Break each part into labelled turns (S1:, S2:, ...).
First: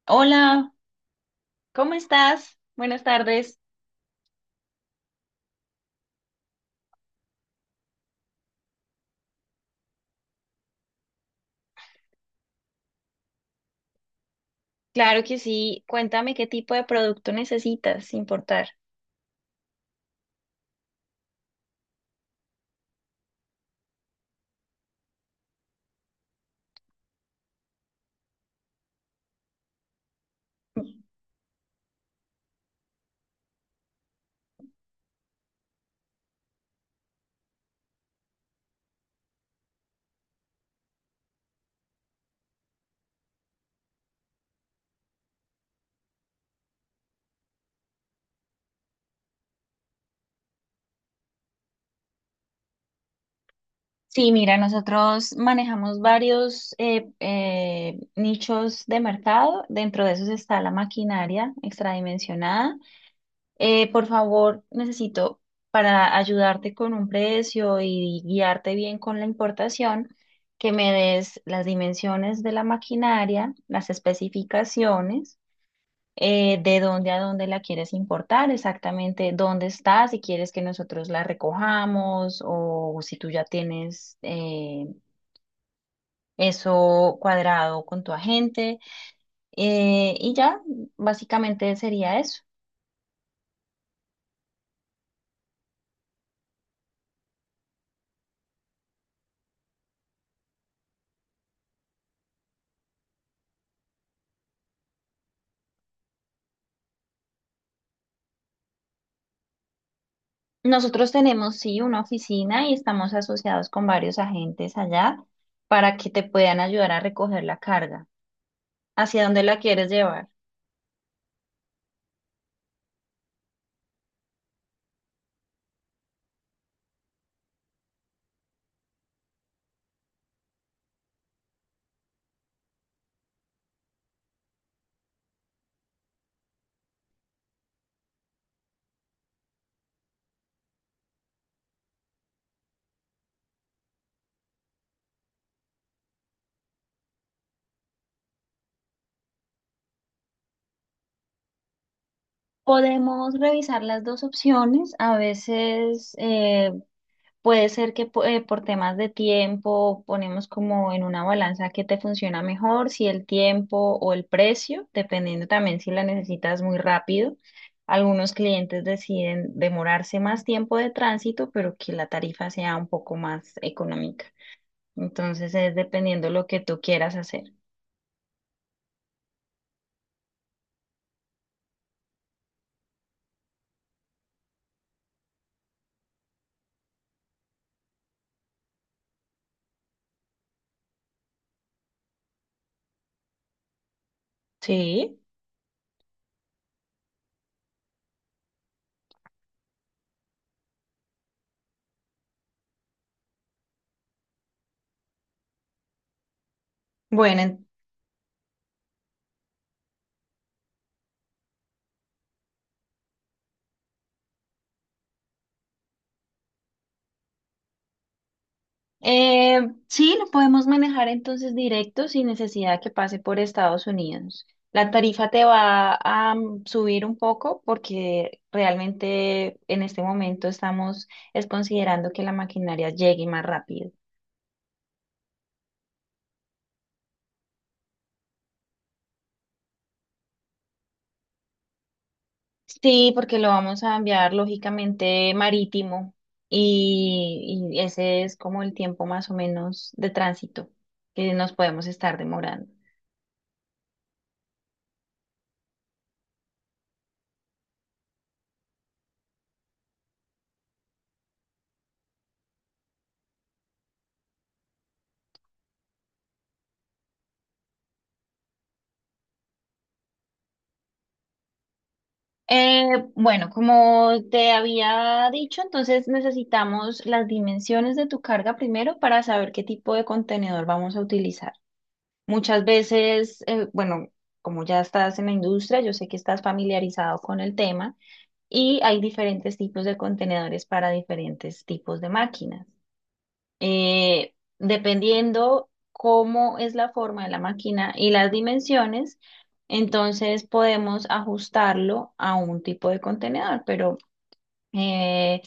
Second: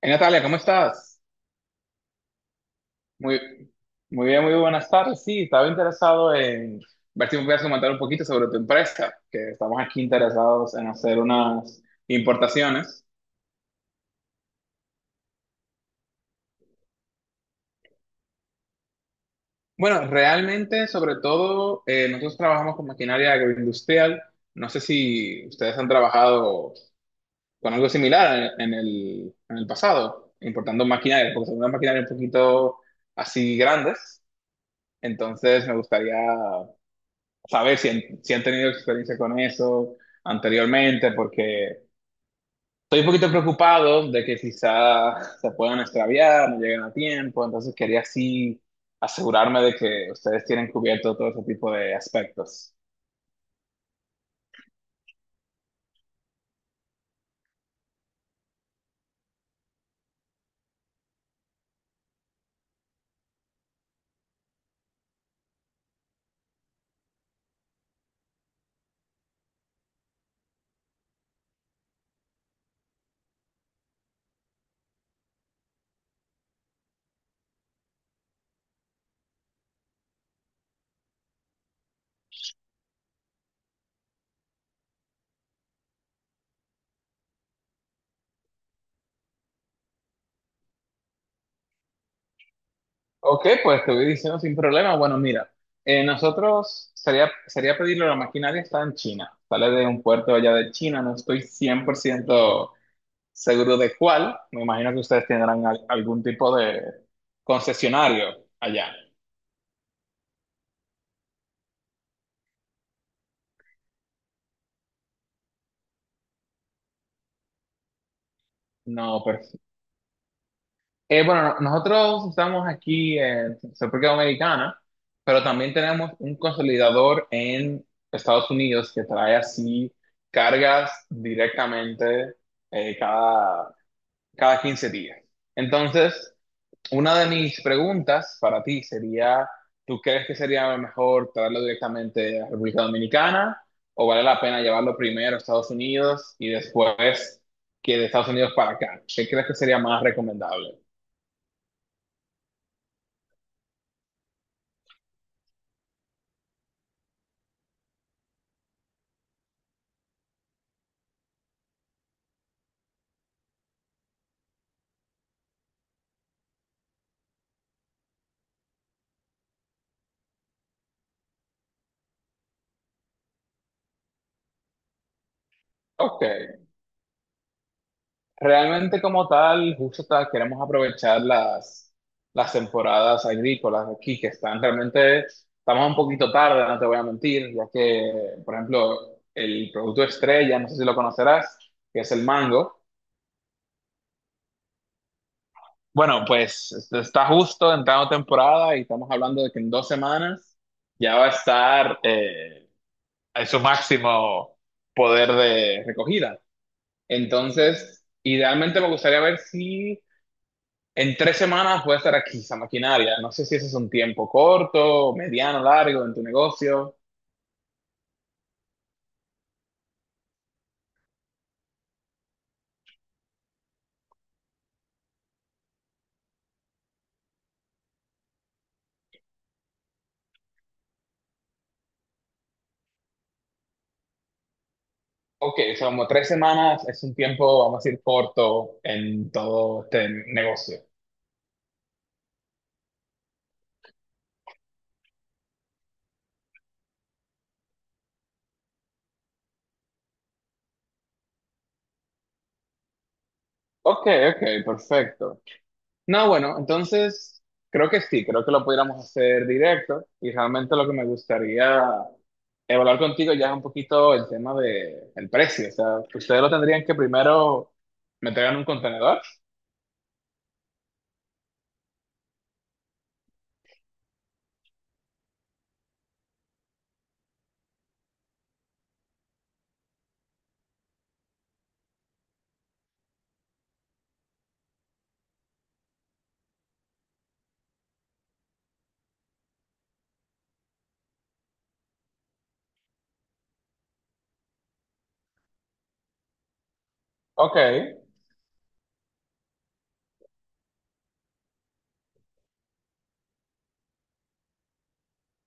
S1: Hey, Natalia, ¿cómo
S2: Hola,
S1: estás?
S2: ¿cómo estás? Buenas
S1: Muy,
S2: tardes.
S1: muy bien, muy buenas tardes. Sí, estaba interesado en ver si me puedes comentar un poquito sobre tu empresa, que estamos aquí interesados en hacer unas importaciones.
S2: Claro que sí. Cuéntame qué tipo de producto necesitas, sin importar.
S1: Bueno, realmente, sobre todo, nosotros trabajamos con maquinaria agroindustrial. No sé si ustedes han trabajado con algo similar en el pasado, importando maquinaria, porque son unas maquinarias un poquito así grandes. Entonces, me gustaría saber si han tenido experiencia con eso anteriormente, porque estoy un poquito preocupado de que quizá se puedan extraviar, no lleguen a tiempo, entonces quería así asegurarme de que ustedes tienen cubierto todo ese tipo de aspectos.
S2: Sí, mira, nosotros manejamos varios nichos de mercado. Dentro de esos está la maquinaria extradimensionada. Por favor, necesito para ayudarte con un precio y guiarte bien con la importación, que me des las dimensiones de la maquinaria, las especificaciones. De dónde a dónde la quieres importar, exactamente dónde está, si quieres que nosotros la recojamos o si tú ya tienes eso cuadrado con tu agente. Y ya, básicamente sería eso.
S1: Ok, pues te voy diciendo sin problema. Bueno, mira, nosotros sería pedirlo, la maquinaria está en China, sale de un puerto allá de China, no estoy 100% seguro de cuál. Me imagino que ustedes tendrán algún tipo de concesionario allá.
S2: Nosotros tenemos, sí, una oficina y estamos asociados con varios agentes allá para que te puedan ayudar a recoger la carga.
S1: No,
S2: ¿Hacia
S1: pero
S2: dónde la quieres llevar?
S1: bueno, no, nosotros estamos aquí en República Dominicana, pero también tenemos un consolidador en Estados Unidos que trae así cargas directamente eh, cada, cada 15 días. Entonces, una de mis preguntas para ti sería, ¿tú crees que sería mejor traerlo directamente a República Dominicana o vale la pena llevarlo primero a Estados Unidos y después que de Estados Unidos para acá? ¿Qué crees que sería más recomendable?
S2: Podemos revisar las dos opciones. A veces puede ser que por temas de tiempo ponemos como en una balanza qué te funciona mejor, si el tiempo o el precio, dependiendo también si la necesitas muy rápido. Algunos clientes deciden demorarse más tiempo de tránsito, pero que la tarifa sea un poco más económica. Entonces es
S1: Ok,
S2: dependiendo lo que tú quieras hacer.
S1: realmente como tal, queremos aprovechar las temporadas agrícolas aquí que están realmente, estamos un poquito tarde, no te voy a mentir, ya que, por ejemplo, el producto estrella, no sé si lo conocerás, que es el mango.
S2: Sí.
S1: Bueno, pues este, está justo entrando temporada y estamos hablando de que en 2 semanas ya va a estar en su máximo poder de recogida.
S2: Bueno,
S1: Entonces, idealmente me gustaría ver si en 3 semanas puede estar aquí esa maquinaria. No sé si ese es un tiempo corto, mediano, largo en tu negocio.
S2: Eh, sí, lo podemos manejar entonces directo sin necesidad que pase por Estados Unidos. La tarifa te va a subir un poco porque realmente en este momento estamos es considerando que la maquinaria llegue más rápido.
S1: Ok, o sea, como 3 semanas es un tiempo, vamos a decir, corto en todo este negocio.
S2: Sí, porque lo vamos a enviar lógicamente marítimo y ese es como el tiempo más o menos de tránsito que nos podemos estar demorando.
S1: Ok, ok, perfecto. No, bueno, entonces creo que sí, creo que lo pudiéramos hacer directo y realmente lo que me gustaría evaluar contigo ya es un poquito el tema de el precio, o sea, ustedes lo tendrían que primero meter en un contenedor.
S2: Bueno, como te había dicho, entonces necesitamos las dimensiones de tu carga primero para saber qué tipo de contenedor vamos a utilizar. Muchas veces, bueno, como ya estás en la industria, yo sé que estás familiarizado con el tema y hay diferentes tipos de contenedores para diferentes tipos de máquinas, dependiendo cómo es la forma de la
S1: Ok,
S2: máquina y las dimensiones, entonces podemos ajustarlo a un tipo de contenedor, pero eh,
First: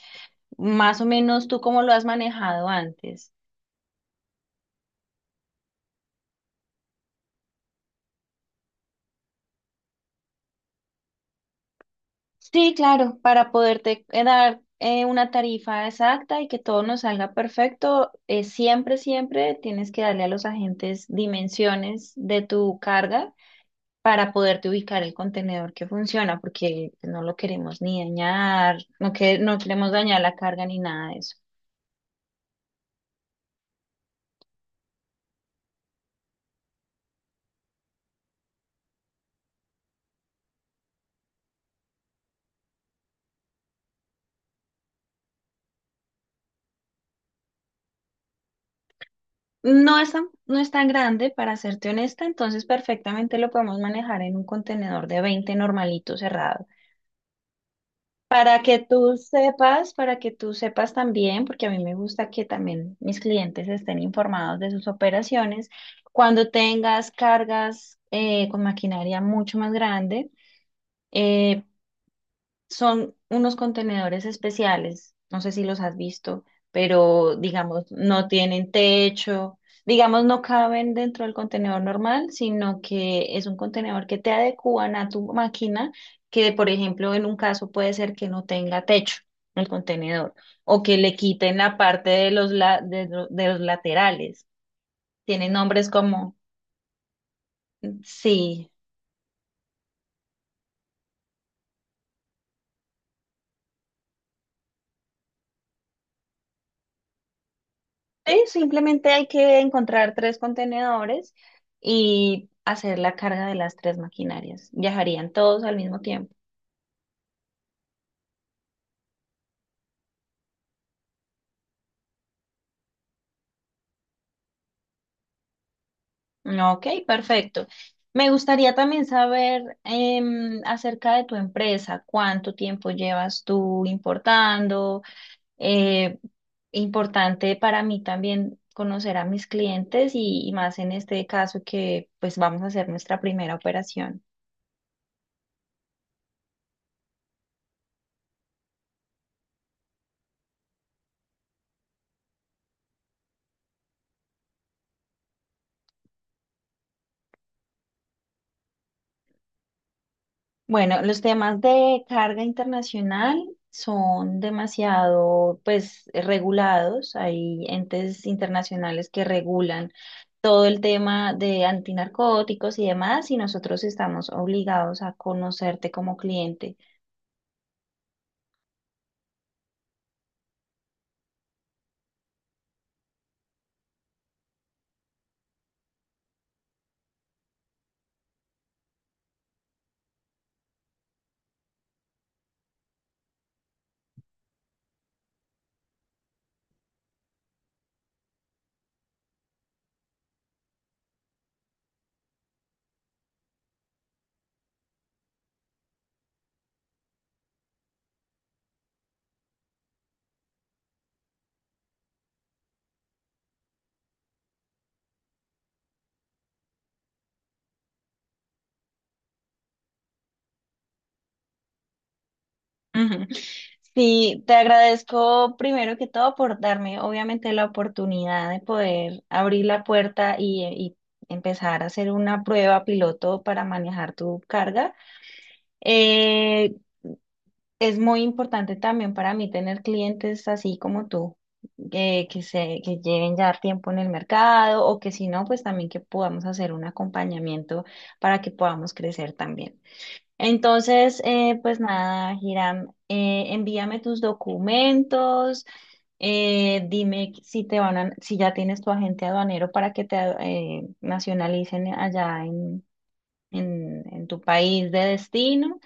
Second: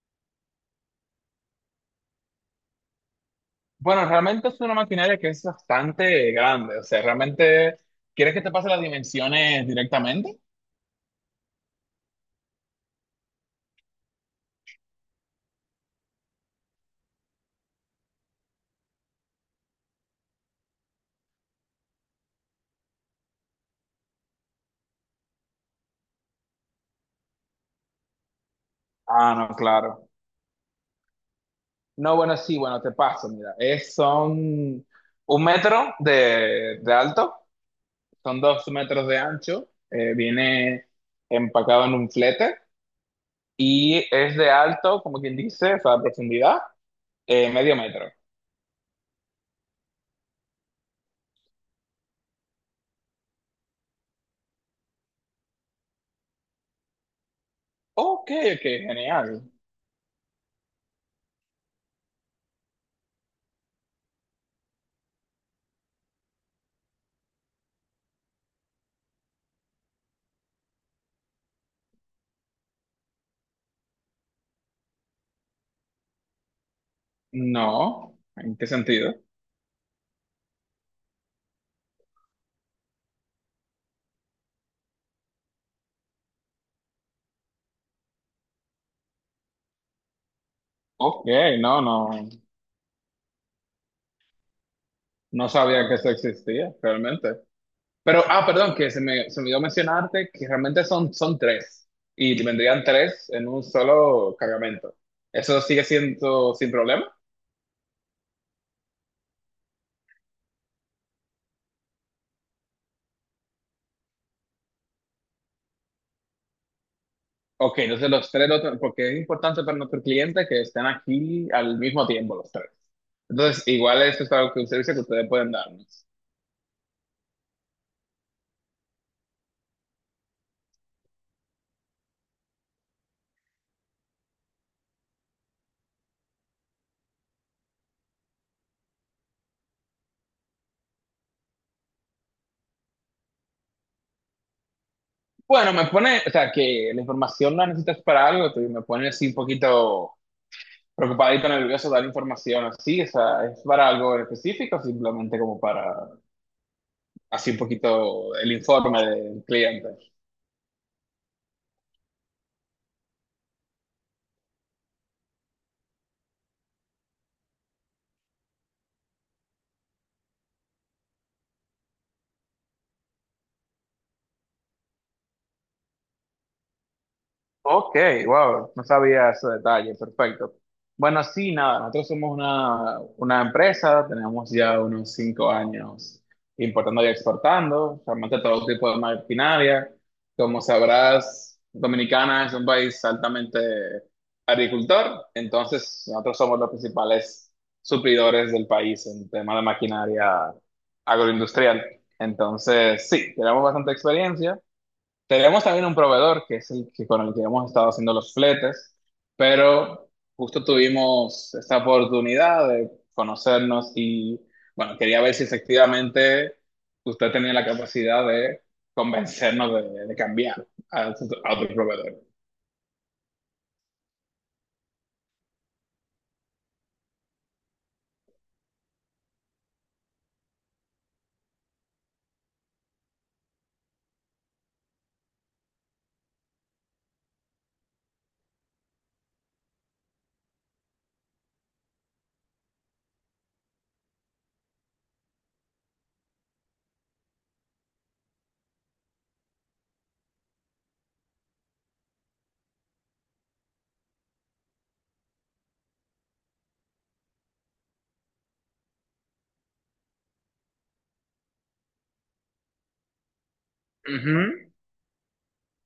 S2: más o menos tú cómo lo has manejado antes.
S1: bueno, realmente es una maquinaria que es bastante grande, o sea, realmente, ¿quieres que te pase las dimensiones directamente?
S2: Sí, claro, para poderte dar una tarifa exacta y que todo nos salga perfecto, siempre, siempre tienes que darle a los agentes dimensiones de tu carga para poderte ubicar el contenedor que funciona, porque no lo queremos ni dañar, no,
S1: Ah,
S2: que,
S1: no,
S2: no queremos
S1: claro.
S2: dañar la carga ni nada de eso.
S1: No, bueno, sí, bueno, te paso, mira, son un metro de alto, son dos metros de ancho, viene empacado en un flete y es de alto, como quien dice, o sea, profundidad, medio metro.
S2: No es tan grande, para serte honesta, entonces perfectamente lo podemos manejar en un contenedor de 20 normalito cerrado.
S1: Ok,
S2: Para
S1: ok,
S2: que tú
S1: genial.
S2: sepas, para que tú sepas también, porque a mí me gusta que también mis clientes estén informados de sus operaciones, cuando tengas cargas con maquinaria mucho más grande, eh, son unos contenedores especiales, no sé si los has visto, pero digamos,
S1: No,
S2: no
S1: ¿en qué
S2: tienen
S1: sentido?
S2: techo, digamos, no caben dentro del contenedor normal, sino que es un contenedor que te adecúan a tu máquina, que por ejemplo en un caso puede ser que no tenga techo el contenedor o que le
S1: Ok,
S2: quiten la
S1: no, no,
S2: parte de los, la- de lo- de los laterales.
S1: no
S2: Tienen
S1: sabía
S2: nombres
S1: que eso
S2: como,
S1: existía realmente. Pero, ah,
S2: sí.
S1: perdón, que se me olvidó mencionarte que realmente son tres y vendrían tres en un solo cargamento. ¿Eso sigue siendo sin problema?
S2: Sí, simplemente hay que encontrar tres contenedores y hacer la carga de las tres maquinarias. Viajarían todos al mismo tiempo.
S1: Ok, entonces los tres, porque es importante para nuestro cliente que estén aquí al mismo tiempo los tres. Entonces, igual esto es algo que un servicio que ustedes pueden darnos.
S2: Ok, perfecto. Me gustaría también saber acerca de tu empresa, cuánto tiempo llevas tú importando. Eh, Importante para mí también conocer a mis clientes y más en este caso que pues vamos a hacer nuestra primera operación.
S1: Bueno, me pone, o sea, que la información la necesitas para algo, me pone así un poquito preocupadito, nervioso dar información así, o sea, ¿es para algo específico, o simplemente como para, así un poquito el informe del cliente?
S2: Bueno, los temas de carga internacional son demasiado, pues, regulados. Hay entes internacionales que regulan todo el tema de antinarcóticos y demás, y nosotros estamos obligados a conocerte como cliente.
S1: Ok, wow, no sabía ese detalle, perfecto. Bueno, sí, nada, nosotros somos una empresa, tenemos ya unos 5 años importando y exportando, realmente todo tipo de maquinaria. Como sabrás, Dominicana es un país altamente agricultor, entonces nosotros somos los principales suplidores del país en tema de maquinaria agroindustrial. Entonces, sí, tenemos bastante experiencia. Tenemos también un proveedor que es el que con el que hemos estado haciendo los fletes, pero justo tuvimos esta oportunidad de conocernos y bueno, quería ver si efectivamente usted tenía la capacidad de convencernos de cambiar otro a otro proveedor.
S2: Ujú. Sí, te agradezco primero que todo por darme, obviamente, la oportunidad de poder abrir la puerta y empezar a hacer una prueba piloto para manejar tu carga. Eh, Es muy importante también para mí tener clientes así como tú, que lleven ya tiempo en el mercado o que si no, pues también que podamos hacer un acompañamiento para que podamos crecer también. Entonces, pues nada, Hiram, envíame tus documentos, dime si te van si ya tienes tu agente aduanero para que te nacionalicen allá en tu
S1: Ujú.
S2: país de destino.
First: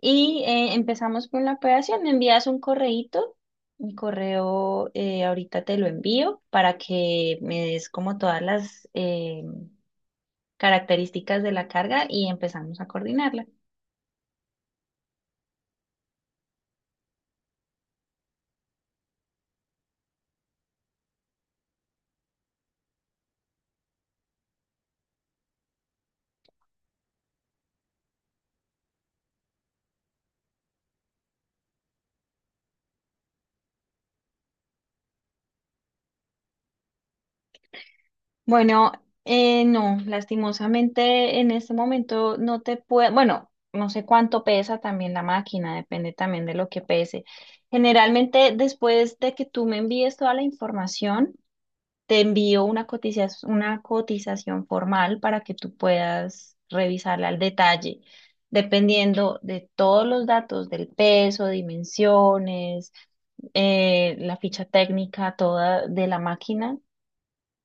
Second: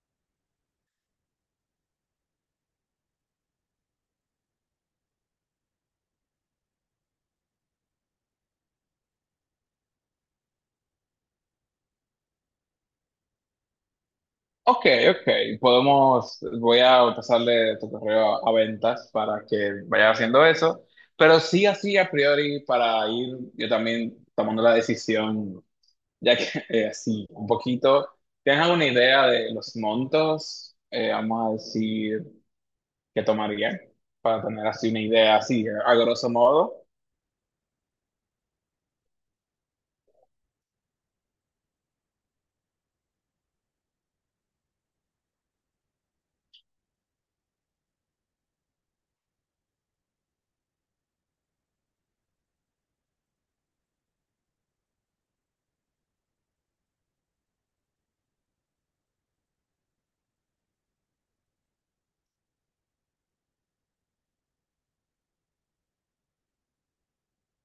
S2: Y empezamos con la operación. Me envías un correíto, mi correo, ahorita te lo envío para que me des como todas las características de la carga y empezamos a coordinarla.
S1: Ok, ok, podemos, voy a pasarle tu correo a ventas para que vaya haciendo eso, pero sí así a priori para ir yo también tomando la decisión. Ya que así, un poquito, ¿tienes alguna idea de los montos, vamos a decir, que tomaría? Para tener así una idea, así, a grosso modo.
S2: Bueno, no, lastimosamente en este momento no te puedo, bueno, no sé cuánto pesa también la máquina, depende también de lo que pese. Generalmente después de que tú me envíes toda la información, te envío una cotización formal para que tú puedas revisarla al detalle, dependiendo de todos los datos del peso, dimensiones, la ficha técnica toda de la máquina,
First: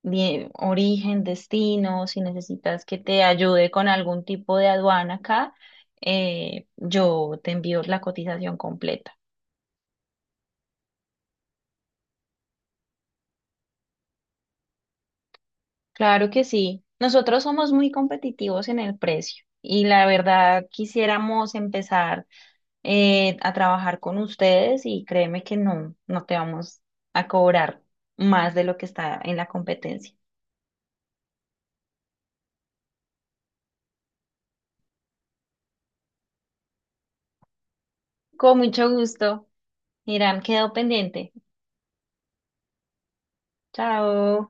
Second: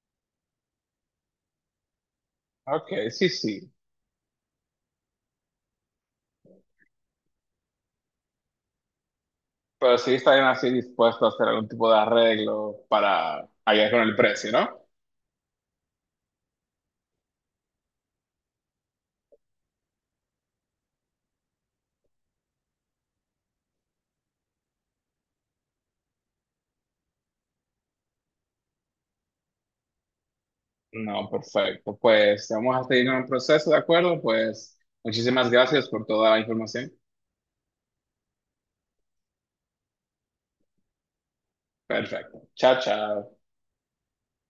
S2: origen, destino, si necesitas
S1: Ok,
S2: que te
S1: sí, sí.
S2: ayude con algún tipo de aduana acá, yo te envío la cotización completa.
S1: Pero sí estarían así dispuestos a hacer algún tipo de arreglo para ayudar con el precio, ¿no?
S2: Claro que sí. Nosotros somos muy competitivos en el precio y la verdad quisiéramos empezar a trabajar con ustedes y créeme que no, no te vamos a cobrar más de lo que está en la competencia.
S1: No, perfecto. Pues vamos a seguir con el proceso, ¿de acuerdo? Pues muchísimas gracias por toda la información.
S2: Con mucho gusto. Irán, quedó pendiente.
S1: Perfecto. Chao, chao.
S2: Chao.